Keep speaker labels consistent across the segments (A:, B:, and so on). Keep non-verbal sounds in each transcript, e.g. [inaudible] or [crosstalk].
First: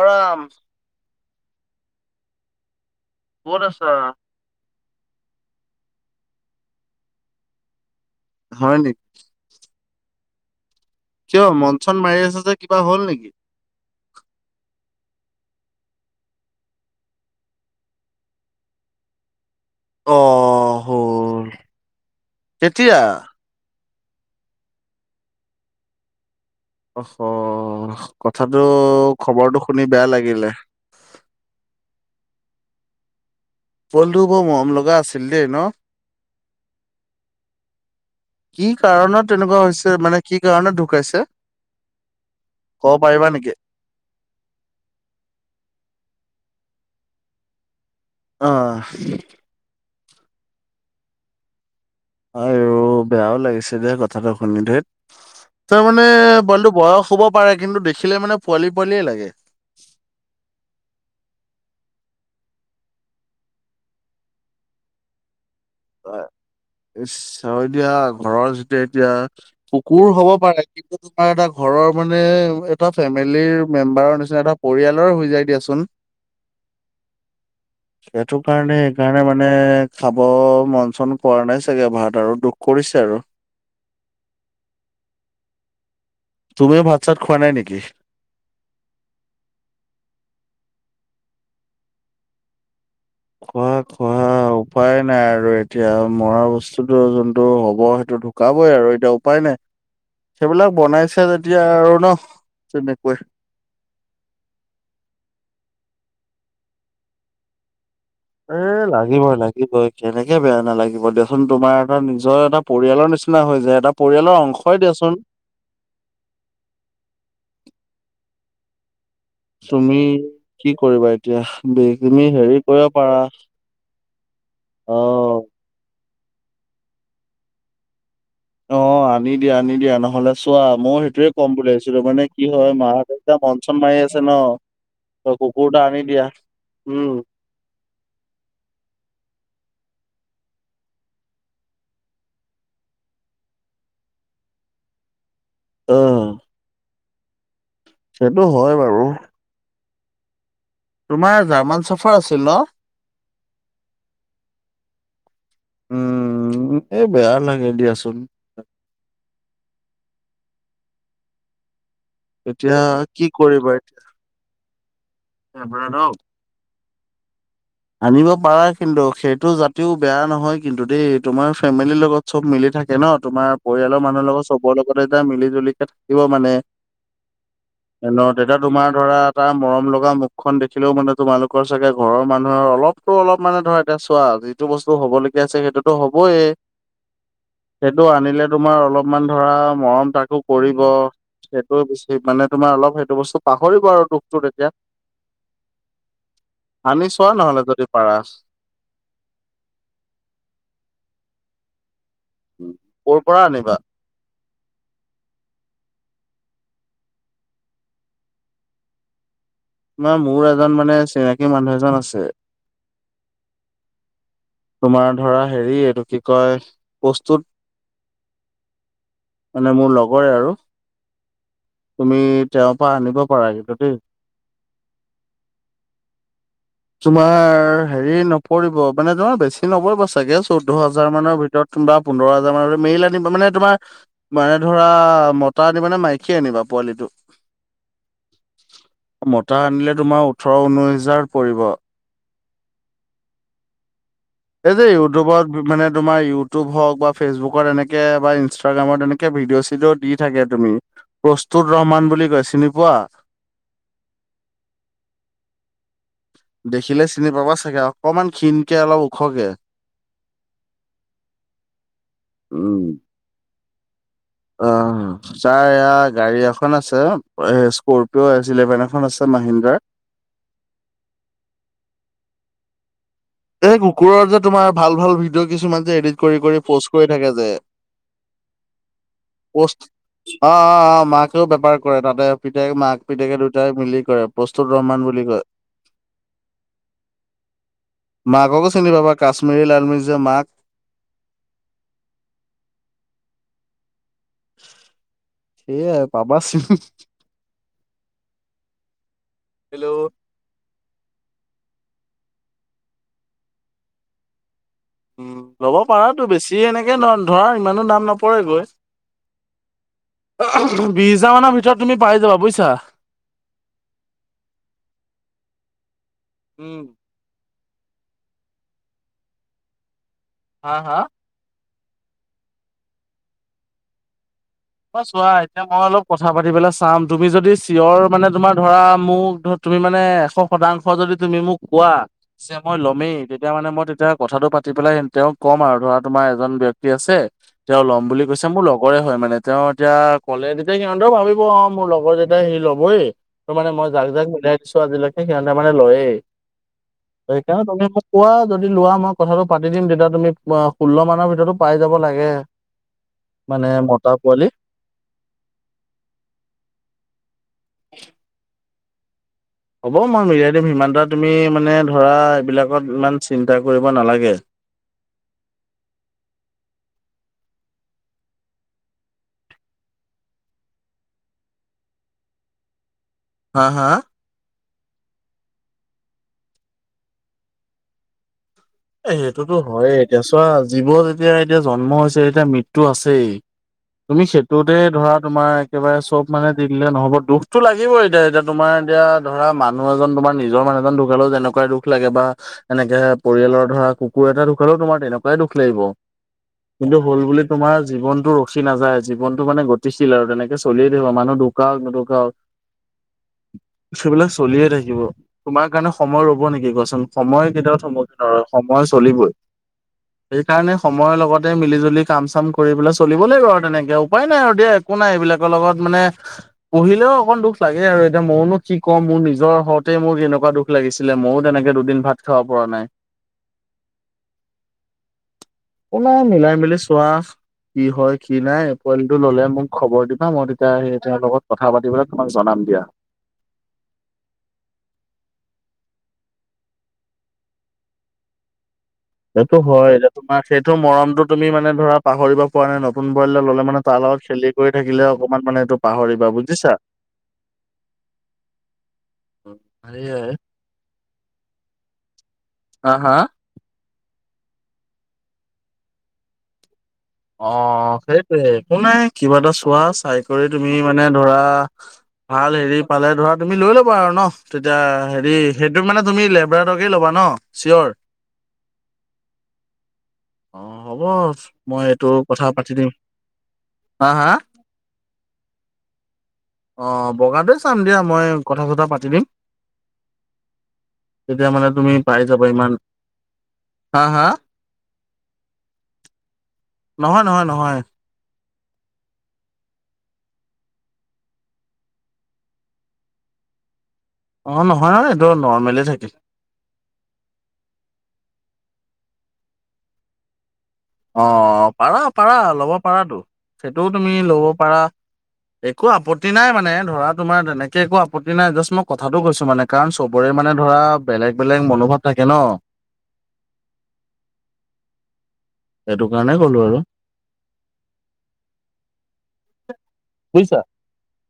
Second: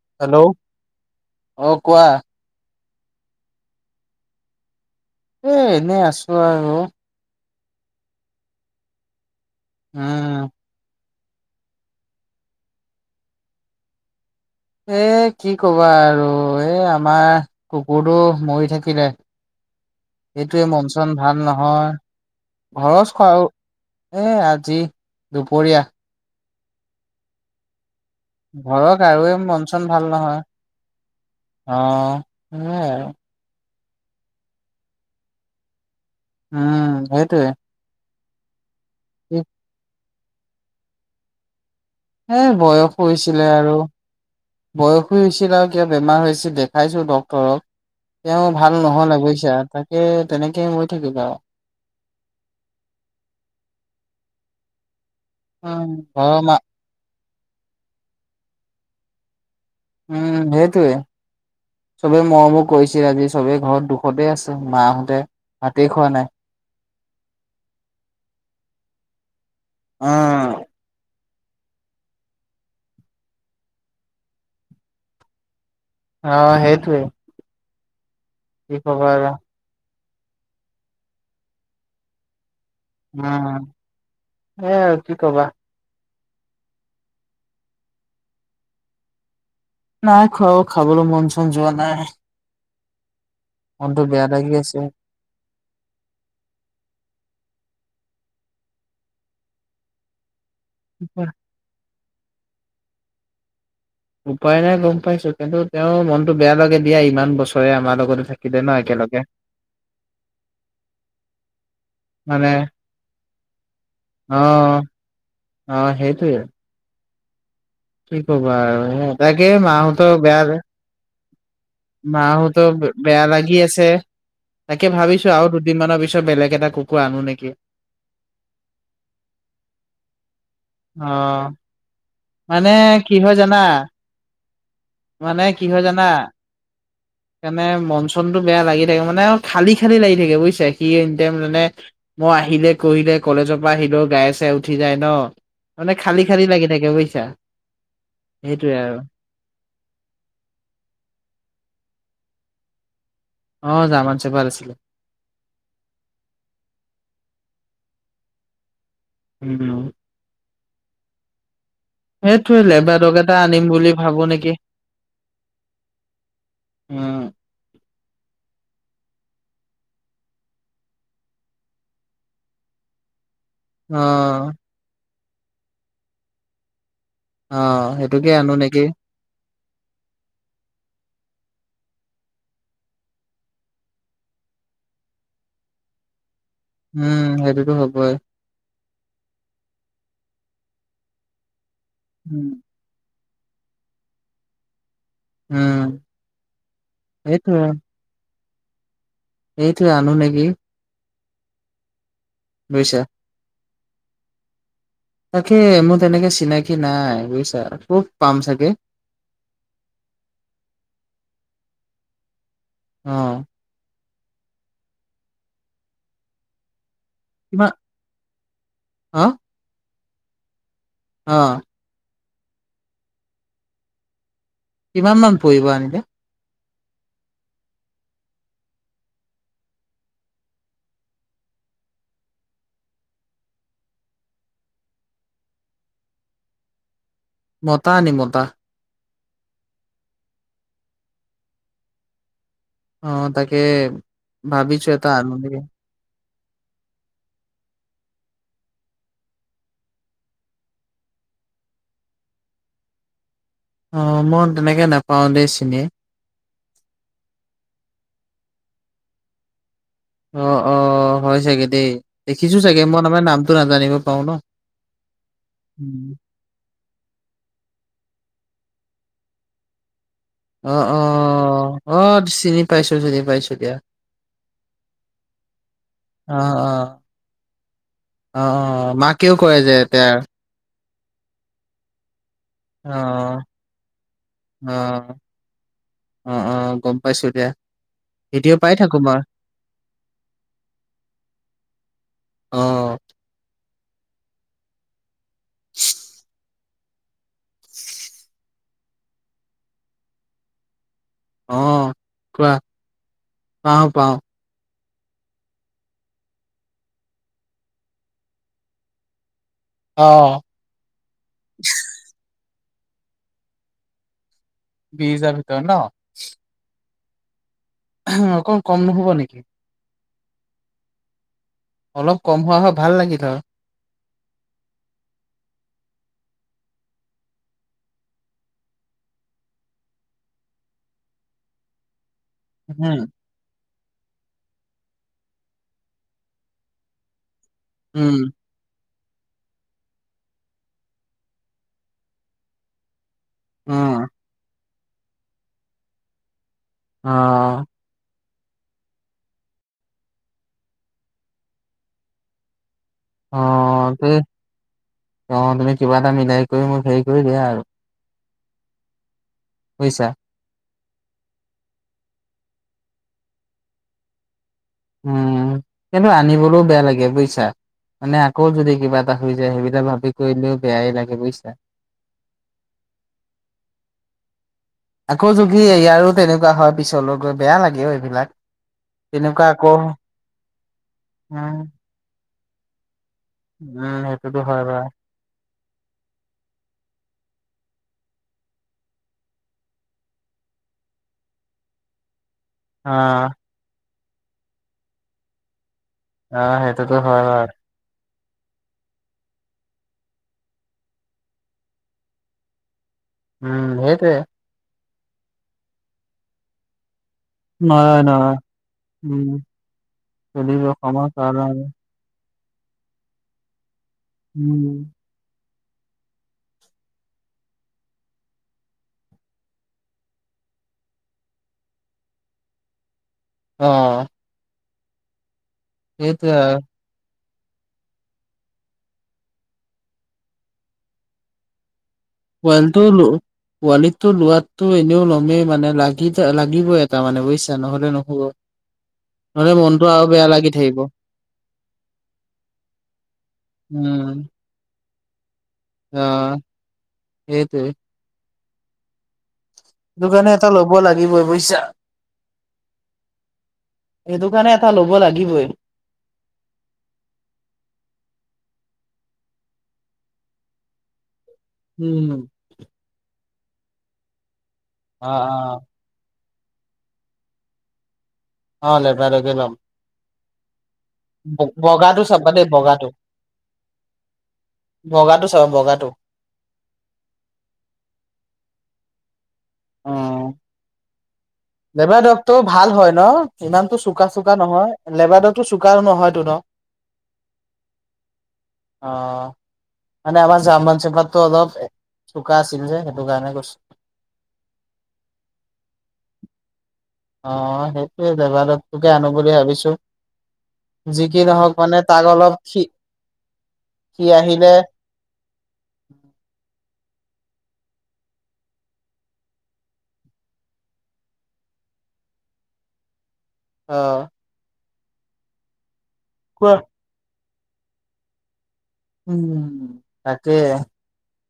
A: খৰাম
B: hello অ কোৱা
A: কত আছা
B: এ এনেই আছো আৰু
A: হয় নেকি?
B: উম
A: কিয় মনচন মাৰি আছে যে কিবা হ'ল নেকি?
B: এ কি কবা আৰু এ আমাৰ কুকুৰটো মৰি থাকিলে। সেইটোৱে
A: অ'
B: মন চন ভাল
A: হ'ল
B: নহয়
A: কেতিয়া?
B: ঘৰচ খোৱা এ আজি দুপৰীয়া
A: অ হ কথাটো
B: ঘৰৰ কাৰোৱে মন
A: খবৰটো
B: চন
A: শুনি
B: ভাল
A: বেয়া
B: নহয়
A: লাগিলে
B: সেইয়াই আৰু
A: পোৱালিটো বৰ মৰম লগা আছিল দেই ন,
B: উম সেইটোৱে।
A: কি কাৰণত তেনেকুৱা হৈছে মানে কি কাৰণত ঢুকাইছে?
B: এ বয়সো
A: ক'ব পাৰিবা
B: হৈছিলে
A: নেকি?
B: আৰু বয়সো হৈছিল আৰু কিবা বেমাৰ হৈছিল। দেখাইছো ড্ক্তৰক তেওঁ ভাল
A: অ'
B: নহলে বুইছা তাক এ তেনেকেই মই থাকি
A: আইও বেয়াও লাগিছে
B: উম
A: তাৰমানে
B: ঘৰৰ মা
A: পোৱালিটো বয়স হব পাৰে কিন্তু দেখিলে মানে পোৱালি পোৱালিয়ে লাগে
B: উম সেইটোয়ে চবে মৰমও কৰিছিল আজি চবেই ঘৰত দুখতে আছে মাহতে ভাতেই খোৱা নাই
A: চ এতিয়া ঘৰৰত যেতিয়া এতিয়া কুকুৰ হব
B: উম,
A: পাৰে কিন্তু এটা ঘৰৰ মানে এটা ফেমিলিৰ মেম্বাৰৰ নিচিনা এটা পৰিয়ালৰ হৈ যায় দিয়াচোন
B: অ হেইটোৱে
A: সেইটো কাৰণে সেইকাৰণে মানে খাব মন চন কৰা নাই চাগে ভাত আৰু দুখ কৰিছে আৰু।
B: উম এ কি কবা
A: তুমিও ভাত চাত খোৱা নাই নেকি‌‌?
B: নাই খোৱাও খাবলৈ মন চন যোৱা নাই
A: খোৱা
B: মনটো
A: খোৱা
B: বেয়া লাগি আছে।
A: উপায় নাই আৰু এতিয়া মৰা বস্তুটো যোনটো হ'ব টো ঢুকাবই আৰু এতিয়া উপায় নাই সেইবিলাক বনাইছে যেতিয়া আৰু ন, তেনেকুৱাই
B: উপায় নাই গম পাইছো কিন্তু তেওঁ মনতটো বেয়া লাগে দিয়া ইমান বছৰে আমাৰ লগত
A: এ লাগিবই লাগিবই কেনেকে বেয়া নালাগিব দিয়াচোন তোমাৰ এটা নিজৰ
B: মানে
A: এটা পৰিয়ালৰ নিচিনা নিচিনা হৈ যায় এটা
B: অ
A: পৰিয়ালৰ অংশই দিয়াচোন
B: অ সেইটোৱে কি কবা আৰু স তাকে
A: তুমি
B: মাহতো বেয়া যে
A: কি কৰিবা এতিয়া বে- তুমি হেৰি
B: মাহোতো
A: কৰিব পাৰা
B: বেয়া লাগি আছে তাকে
A: অ
B: ভাবিছো আৰু দুদিনমানৰ পিছত পিছত বেলেগ এটা কুকুৰ আনো নেকি?
A: অ আনি দিয়া আনি দিয়া নহলে চোৱা মই সেইটোয়ে
B: অ
A: ক'ম বুলি ভাবিছিলো মানে কি হয় মাহ
B: কি
A: দেউতা
B: হয়
A: মন
B: জানা
A: চন মাৰি আছে ন ত
B: মানে কি
A: কুকুৰ এটা
B: হয়
A: আনি
B: জানা
A: দিয়া উম
B: মানে মন চনটো বেয়া লাগি থাকে মানে, খালি খালি লাগি থাকে বুজিছে সি এনিটাইম মানে মই আহিলে কৰিলে কলেজৰ পৰা আহিলো গাইয়ে চায়ে আছে উঠি যায় ন মানে
A: অ
B: খালি খালি লাগি থাকে বুজিছা
A: সেইটো
B: সেইটোয়ে
A: হয়
B: আৰু
A: বাৰু তোমাৰ জাৰ্মান চাফাৰ আছিল ন
B: অ জামান চেপাৰ আছিল
A: উম এই বেয়া লাগে দিয়াচোন
B: উম সেইটো
A: এতিয়া
B: লেবাডগ
A: কি
B: এটা আনিম
A: কৰিবা
B: বুলি ভাবো নেকি
A: এতিয়া
B: উম
A: আনিব পাৰা কিন্তু সেইটো জাতিও বেয়া নহয় কিন্তু দেই তোমাৰ ফেমিলিৰ লগত চব মিলি থাকে ন তোমাৰ
B: অ
A: পৰিয়ালৰ মানুহৰ লগত চবৰে লগত এতিয়া মিলি জুলিকে থাকিব মানে
B: অ
A: ন
B: সেইটোকে আনো
A: তেতিয়া
B: নেকি
A: তোমাৰ ধৰা এটা মৰম লগা মুখখন দেখিলেও মানে তোমালোকৰ চাগে ঘৰৰ মানুহ ধ অলপতো অলপ মানে ধৰা এতিয়া চোৱা যিটো বস্তু হ'বলগীয়া আছে সেইটোতো হ'বয়ে
B: উম সেইটোতো
A: সেইটো
B: হ'বই
A: আনিলে তোমাৰ অলপ মান ধৰা মৰম তাকো কৰিব সেইটো বেছি মানে
B: উম
A: তোমাৰ অলপ সেইটো বস্তু পাহৰিব আৰু দুখটো তেতিয়া
B: উম
A: আনি চোৱা নহলে যদি পাৰা বচ
B: এইটোৱে আনো নেকি বুজিছা
A: উ ক'ৰ পৰা আনিবা
B: তাকে মোৰ তেনেকে চিনাকি নাই বুজিছা কত পাম চাগে
A: তোমাৰ মোৰ এজন মানে চিনাকী মানুহ এজন আছে
B: অ
A: তোমাৰ ধৰা হেৰি এইটো কি কয় প্ৰস্তুত
B: কিমান অ
A: মানে মোৰ লগৰে আৰু
B: অ
A: তুমি তেওঁৰ পৰা আনিব পাৰা কিন্তু দেই।
B: কিমান মান পৰিব আনিলে।
A: তোমাৰ হেৰি নপৰিব মানে তোমাৰ বেছি নপৰিবা চাগে চৌধ্য হাজাৰ মানৰ ভিতৰত। তোমা পোন্ধৰ হাজাৰ মান মেইৰিলানিবা মানে তোমাৰ মানে ধৰা মতা আনিবানে মাইকী আনিবা। পোৱালিটো
B: মতা আনিম মতা।
A: মতা আনিলে তোমাৰ ওঠৰ ঊনৈশ হেজাৰ পৰিব।
B: অ তাকে
A: এই যে
B: ভাবিছো এটা আনো নেকি
A: ইউটিউবত মানে তোমাৰ ইউ তুব হওঁক বা ফেচবুকৰ এনেকে বা ইনষ্টাগাম এনেকে ভিডিঅ চিডিঅ দি থাকে তুমি পু তুৰ ৰহমান বুলি কয় চিনি পোৱা?
B: অ মই তেনেকে নাপাও দেই চিনি।
A: দেখিলে চিনি পাবা চাগে অকনমান ক্ষিণকে অলপ ওখকে।
B: অ অ হয় চাগে দেই দেখিছো চাগে
A: উম।
B: মই নামটো নাজানিব পাৰো ন
A: অ ছাৰ
B: উম।
A: ইয়াৰ গাড়ী এখন আছে। আ এ স্কপিঅ এচ ইলেভেন এখন আছে মাহিন্দ্ৰাৰ।
B: অ অ অ চিনি পাইছোঁ।
A: এই কুকুৰৰ যে তোমাৰ ভাল ভাল ভিডিঅ' কিছুমান যে এডিট
B: অ অ
A: কৰি কৰি প'ষ্ট কৰি থাকে যে।
B: অ অ মাকেও কয় যে
A: প'ষ্ট
B: এতিয়া
A: অ' অ' অ' মাকেও বেপাৰ কৰে তাতে পিতেকে মাক পিতেকে দুইটাই মিলি কৰে প্ৰস্তুত
B: অ
A: ৰহমান বুলি কয়।
B: অ অ গম পাইছো দিয়া। ভিডিঅ'
A: মাককো
B: পাই
A: চিনি
B: থাকো
A: পাবা
B: মই
A: কাশ্মীৰী লালমিৰ্জা মাক।
B: আহ
A: সেয়াই পাবা চোন। হেল্ল'
B: অহ কোৱা পাও পাও।
A: উ ল'ব পাৰাতো বেছি এনেকে ধৰা ইমানো দাম নপৰেগৈ।
B: অ'।
A: বিশ হাজাৰ মানৰ ভিতৰত তুমি পাই যাবা বুইছা।
B: বিশ হাজাৰ ভিতৰত ন।
A: উম
B: অকণ কম নহ'ব নেকি?
A: হা হা
B: অলপ কম হোৱা হয় ভাল লাগিল হয়।
A: অ চোৱা এতিয়া মই অলপ কথা পাতি পেলাই চাম তুমি যদি চিঞৰ মানে তোমাৰ ধৰা মোক তুমি মানে এশ শতাংশ যদি তুমি মোক কোৱা যে মই
B: হুম।
A: ল'মেই তেতিয়া মানে মই এতিয়া কথাটো পাতি পেলাই তেওঁক ক'ম আৰু ধৰা তোমাৰ এজন ব্যক্তি আছে তেওঁ ল'ম
B: উম,
A: বুলি কৈছে মোৰ লগ গৰে হয় মানে তেওঁ এতিয়া কলে তেতিয়া সিহঁতেৰ ভাবিব অ মোৰ লগৰ যেতিয়া হেৰি লবই। ত মানে মই
B: অ',
A: যাক যাক মিলাই দিছো আজিলৈকে সিহঁতে মানে লয়েই ত সেইকাৰণে
B: অ',
A: তমি মোক কোৱা যদি লোৱা মই কথাটো পাতি দিম তেতিয়া তুমি ষোল্ল মানৰ ভিতৰতো পাই যাব লাগে। মানে
B: অ
A: পোৱালি
B: তুমি কিবা এটা মিলাই কৰি মোক হেৰি কৰি দিয়া আৰু।
A: হ'ব
B: বুজিছা।
A: মই মিলাই দিম সিমান দাদা তুমি মানে ধৰা এইবিলাকত ইমান চিন্তা কৰিব নালাগে।
B: উম কিন্তু আনিবলৈও বেয়া লাগে বুজিছা। মানে আকৌ যদি কিবা এটা হৈ যায় সেইবিলাক ভাবি কৰিলেও বেয়াই লাগে বুজিছা।
A: হা হা
B: আকৌ যদি এইয়াৰো তেনেকোৱা হয় পিছলৈ গৈ বেয়া লাগে অও এইবিলাক।
A: এ
B: তেনেকুৱা
A: সেইটোতো
B: আকৌ
A: হয়ে এতিয়া চোৱা জীৱ যেতিয়া এতিয়া
B: উম,
A: জন্ম হৈছে এতিয়া মৃত্যু আছে দেই
B: উম,
A: তুমি
B: সেইটোতো হয়
A: সেইটোতে
B: বাৰু
A: ধৰা তোমাৰ একেবাৰে চব মানে দি দিলে নহ'ব দুখতো লাগিব এতিয়া এতিয়া তোমাৰ এতিয়া ধৰা মানুহ এজন তোমাৰ নিজৰ মানুহ মানুহ এজন ঢুকালে যেনেুৱা দুখ লাগে বা এনেকে
B: অ',
A: পৰিয়ালৰ ধৰা কুকুৰ এটা ঢ়োকালেও তোমাৰ তেনেকুৱাই দুখ লাগিব।
B: অ', সেইটোতো
A: কিন্তু হ'ল
B: হয়
A: বুলি
B: বাৰু।
A: তোমাৰ জীৱন টো ৰখি নাযায়, জীৱনতো মানে গতিহিল আৰু তেনেকে চলিয়ে থাকিব মানুহ ঢুকাওক নুঢুকাওক।
B: উম, সেইটোৱে।
A: সেইবিলাক চলিয়ে থাকিব। তোমাৰ কাৰণে সময় ৰ'ব নেকি কোৱাচোন? সময় কেতিয়াও
B: নহয়,
A: থমকি
B: নহয়,
A: নৰয়, সময়
B: উম,
A: চলিবই
B: চলিব
A: সেইকাৰণে
B: ক্ষমা
A: সময়ৰ
B: কৰা,
A: লগতে মিলি জুলি কাম চাম কৰি পেলাই চলিব লাগিব আৰু তেনেকে উপায় নাই আৰু
B: উম।
A: দিয়া একো নাই এইবিলাক। লগত মানে পঢ়িলেও অকণ দুখ লাগে আৰু এতিয়া মইনো কি কম মোৰ নিজৰ হওতে মোৰ এনে তেনেকা দুখ লাগিছিলে মইয়ো তেনেকে দুদিন ভাত খাব পৰা নাই।
B: অ।
A: একো নাই
B: সেইটোৱে
A: মিলাই
B: আৰু।
A: মিলি চোৱা। কি হয় কি নাই পোৱালিটো ল'লে মোক খবৰ দিবা মই তেতিয়া সে তেওঁৰ লগত কথা পাতিবলে
B: পোৱালিটো ল পোৱালিটো লোৱাতটো এনেও ল'মেই মানে লা লাগিবই এটা মানে বুইছা, নহ'লে নহব। নহ'লে
A: সেইটো
B: মনটো
A: হয়
B: আৰু বেয়া
A: তোমাৰ
B: লাগি
A: সেইটো
B: থাকিব,
A: মৰমটো তুমি মানে ধৰা পাহৰিব পৰা নাই নতুন ব্ৰইলাৰ ল'লে মানে তা অলপ অ
B: উম।
A: খেলি কৰি থাকিলে অকমান মানে এইটো পাহৰিবা
B: অ',
A: বুজিছা?
B: সেইটোৱে। এইটো
A: সেয়াই।
B: কাৰনে এটা লব লাগিবই বুইছা।
A: হা হা
B: সেইটো কাৰণে এটা লব লাগিবই।
A: অ সেইটোৱে, একো নাই কিবা এটা চোৱা চাই কৰি তুমি মানে ধৰা
B: উম।
A: ভাল হেৰি পালে ধৰা তুমি লৈ ল'বা আৰু ন? তেতিয়া
B: অ',
A: হেৰি
B: অ',
A: সেইটো মানে তুমি লেবৰাটকে ল'বা ন চিয়ৰ?
B: অ লেব্ৰা টোকো লম।
A: অ হ'ব মই
B: বগাটো
A: এইটো
B: চাবা
A: কথা
B: দেই
A: পাতি
B: বগাটো
A: দিম হা হা
B: বগাটো চাবা ব
A: অ বগাতে চাম দিয়া মই কথা চথা পাতি দিম।
B: অহ।
A: তেতিয়া মানে তুমি পাই
B: লেবাৰডগটো
A: যাবা ইমান
B: ভাল হয় ন? ইমানতো
A: হা
B: চোকা
A: হা
B: চোকা নহয় লেবাৰডগটো চোকা নহয়তো ন?
A: নহয় নহয় নহয়।
B: আহ। মানে আমাৰ জাম চেপাততো অলপ চোকা আছিল যে সেইটো কাৰণে কৈছো।
A: অ নহয় নহয় এইটো নৰ্মেলি থাকে।
B: অ সেইটোয়ে লেবাৰতডকতোকে আনো বুলি ভাবিছো। যি কি
A: অ
B: নহওক মানে
A: পাৰা
B: তাক অলপ
A: পাৰা
B: সি
A: লব পাৰাটো সেইটোও
B: সি
A: তুমি লব
B: আহিলে
A: পাৰা। একো আপত্তি নাই মানে ধৰা তোমাৰ তেনেকে একো আপতি নাই জাষ্ট মই কথাটো কৈছো মানে কাৰণ চবৰে মানে ধৰা বেলেগ বেলেগ মনোভাৱ থাকে কে ন?
B: আহ।
A: সেইটো কাৰণে কলো আৰু।
B: উ তাকে
A: বুজিছা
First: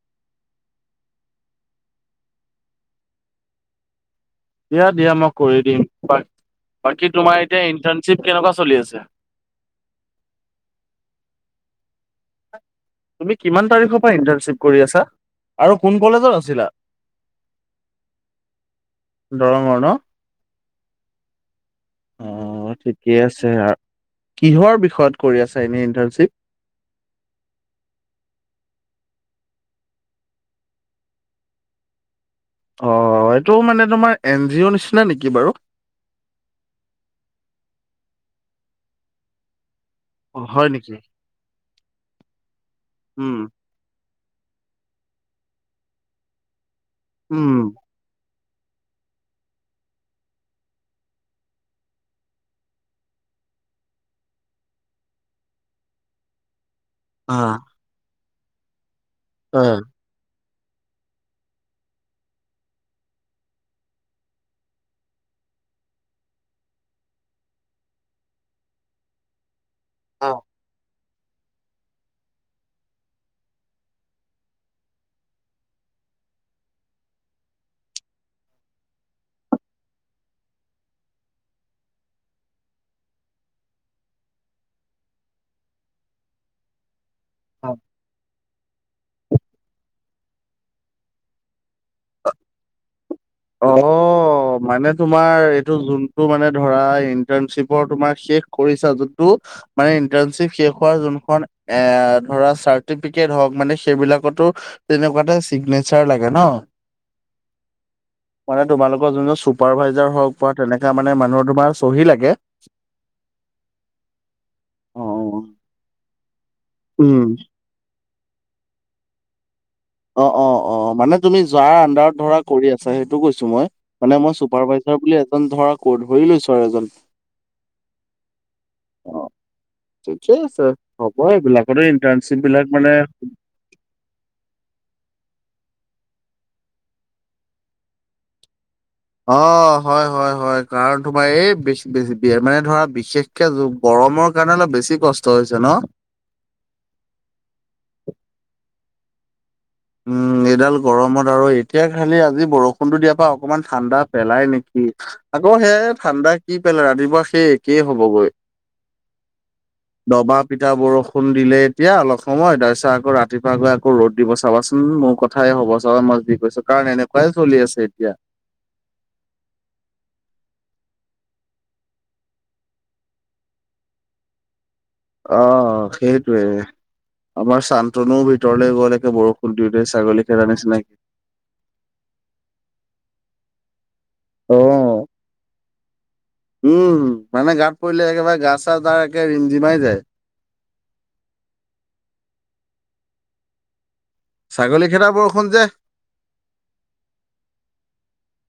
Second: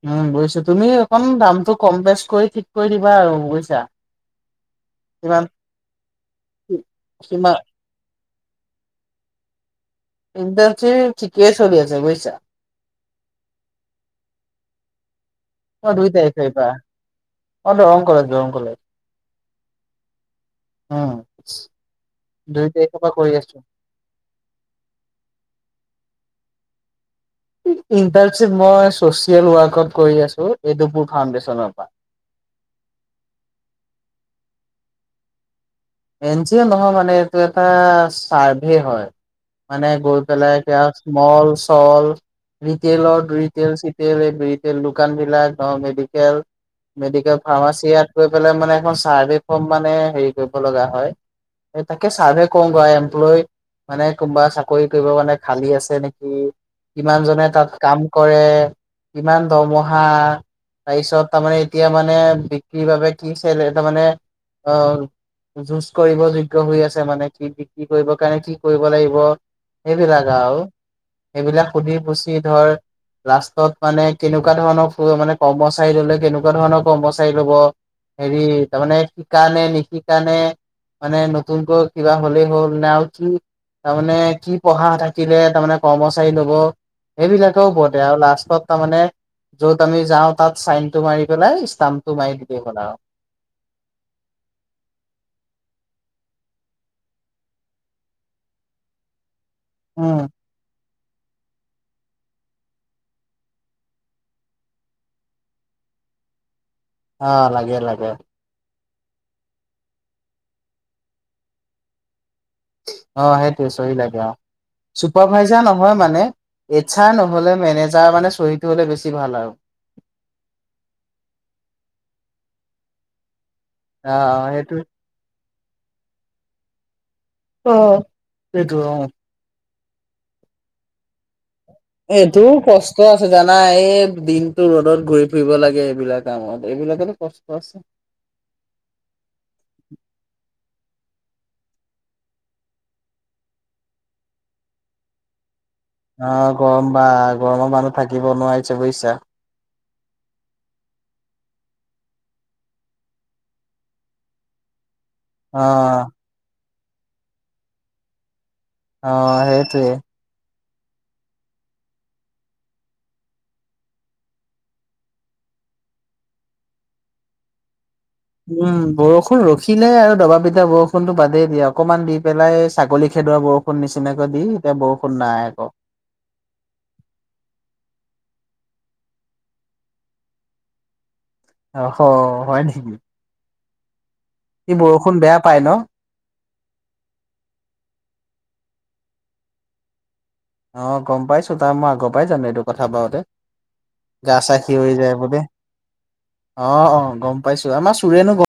B: উম বুজিছো। তুমি অকণ দামটো কম বেচ কৰি ঠিক কৰি দিবা আৰু বুজিছা?
A: দিয়া দিয়া মই
B: কিমান
A: কৰি দিম। বাকী তোমাৰ
B: সিমান
A: এতিয়া ইন্টাৰণশ্বিপ কেনেকুৱা চলি আছে?
B: ইন্টাৰণশ্বিপ ঠিকেই চলি আছে বুইছা।
A: তুমি কিমান তাৰিখৰ পৰা ইণ্টাৰশিপ কৰি আছা? আৰু কোন কলেজত আছিলা?
B: মই দৰং কলেজ দৰং কলেজ
A: দৰঙৰ ন
B: উম।
A: অ
B: দুই তাৰিখৰ পৰা
A: ঠিকে
B: কৰি
A: আছে
B: আছো।
A: কিহৰ বিষয়ত কৰি আছা? এনেই ধৰা তাৰ পিছত
B: ইণ্টাৰ্ণশ্বিপ মই চচিয়েল ৱৰ্কত কৰি আছো এডুপুৰ ফাউডেশ্যনৰ পৰা।
A: অ এইটো মানে তোমাৰ এন জি অ' নিচিনা নেকি বাৰু?
B: এন জি অ' নহয় মানে এইটো এটা চাৰ্ভে হয় মানে গৈ
A: অ
B: পেলাই
A: হয়
B: এতিয়া
A: নেকি?
B: মল চল ৰিটলৰ
A: উম।
B: দুই ৰিটেইলচ তেল এই বি তেল দোকান বিলাক অ মেডিকেল মেডিকেল
A: উম
B: ফাৰ্মাচী ইয়াতকৈ [unintelligible] গ'লে মানে এখন চাৰ্ভে ফম মানে হেৰি কৰিব লগা হয় তাকে চাৰ্ভে কৰোগৈ এমপ্লয় মানে কোনোবা চাকৰি কৰিব মানে খালী আছে নেকি কিমান
A: অ।
B: জনে তাত কাম কৰে কিমান
A: অ।
B: দৰমহা তাৰপিছত তাৰমানে এতিয়া মানে বিক্ৰীৰ বাবে কিছিল তাৰমানে অ [unintelligible] যুজ কৰিব যোগ্য হৈ আছে মানে কি বিক্ৰী কৰিব কাৰণে কি কৰিব লাগিব সেইবিলাক আৰু সেইবিলাক সুধি পুচি ধৰ লাষ্টত মানে কেনেকুৱা ধৰণৰ মানে কৰ্মচাৰী ললে কেনেকুৱা ধৰণৰ কৰ্মচাৰী লব হেৰি তাৰমানে শিকা নে নিশিকা নে [unintelligible] মানে নতুনকৈ কিবা হ'লেই হ'ল নে আৰু কি তাৰমানে কি পঢ়া থাকিলে তাৰমানে কৰ্মচাৰী লব সেইবিলাকেও বতে আৰু লাষ্টত তাৰমানে যত আমি যাওঁ তাত চাইন টো মাৰি পেলাই তাম তো মাৰীদিলেই হ'ল আও [unintelligible]
A: অ অ মানে তোমাৰ এইটো যোনটো মানে ধৰা ইণ্টাৰ্ণশ্বিপৰ তোমাৰ শেষ কৰিছা যোনটো [unintelligible] মানে ইন্টানৰ্শিপ যোনখন এ ধৰা চাৰটিফিকট হক মানে সেইবিলাকতো তেনেকুৱাতে চিগনে [unintelligible] বিচাৰ লাগে ন
B: অ লাগে লাগে
A: মানে তোমালোকৰ যোন চুপাৰ ভাইজাৰ হওক বা তেনেকা মানে মানুহৰ তোমাৰ চহী লাগে অ অ।
B: চুপাৰ ভাইজাৰ নহয় মানে এইচ আৰ
A: উম।
B: নহলে মেনেজাৰ মানে চহিটো হলে বেছি ভাল আৰু [unintelligible]
A: অ অ অ মানে তুমি যাৰ আণ্ডাৰত ধৰা কৰি আছা সেইটো কৈছো মই [unintelligible] মানে
B: আহ
A: মই চুপাৰ
B: সেইটো
A: ভাইজাৰ বুলি এজন ধৰা কোড ধৰি লৈছো আৰু এজন
B: অ সেটো অ
A: ঠিকেই আছে হ'ব এইবিলাক
B: এইটোও কষ্ট আছে জানা এই দিনতটো ৰ'দত ঘূৰি ফুৰিব লাগে এইবিলাক দামত এইবিলাকো কষ্ট আছে
A: অ হয় হয় হয় কাৰণ তোমাৰ এই বেছি বেছি মানে ধৰা বিশেষকে জ গৰমৰ কাৰণে অলপ বেছি কষ্ট ন?
B: অ গৰম বা গৰমৰ মানুহ থাকিব নোৱাৰিছে বুজিছা
A: উম এইডাল গৰমত আৰু এতিয়া খালি আজি বৰষুণতো দিয়াৰ পৰা অকমান ঠাণ্ডা পেলাই নেকি
B: অ
A: আকৌ সেয়াই ঠাণ্ডা কি পেলাই ৰাতিপুৱা সেই একে হ'বগৈ
B: অ সেইটোৱে
A: পিঠা বৰষুণ দিলে এতিয়া অলপ সময় তাৰপিছত আকৌ ৰাতিপুৱা গৈ আকৌ ৰ'দ দিব চাবা চ উম মোৰ কথাই হ'ব চব মই যি কৈছো কাৰণ এনেকুৱাই চলি আছে এতিয়া
B: উম বৰষুণ ৰখিলে আৰু দবা পিতা বৰষুণতো বাদেই দিয়া অকনমান দি পেলাই ছাগলী খিন সেইদোৱা বৰষুণ নিচিনাকৈ দি এতিয়া বৰষুণ
A: অ
B: নাই আকৌ
A: সেইটোয়ে আমাৰ চান্তনু ভ ভিতৰলৈ গ'ল একে বৰষুণ দিওঁ দে ছাগলীখদা নিচিনাকে
B: অ হয় নেকি ই
A: অ'
B: বৰষুণ বেয়া পায় ন
A: উম মানে গাত পৰিলে একেবাৰে গা চা তাৰ একে ৰিম জিমাই যায়
B: অ গম পাইছো তাৰ মই আগৰ পৰাই যানো এইটো কথা পাওঁতে গা চাহ
A: ছাগলী
B: শিৱৰি
A: খেদা
B: যায় বোলে
A: বৰষুণ যে
B: অ অ গম পাইছো আমাৰ চোৰেনো গ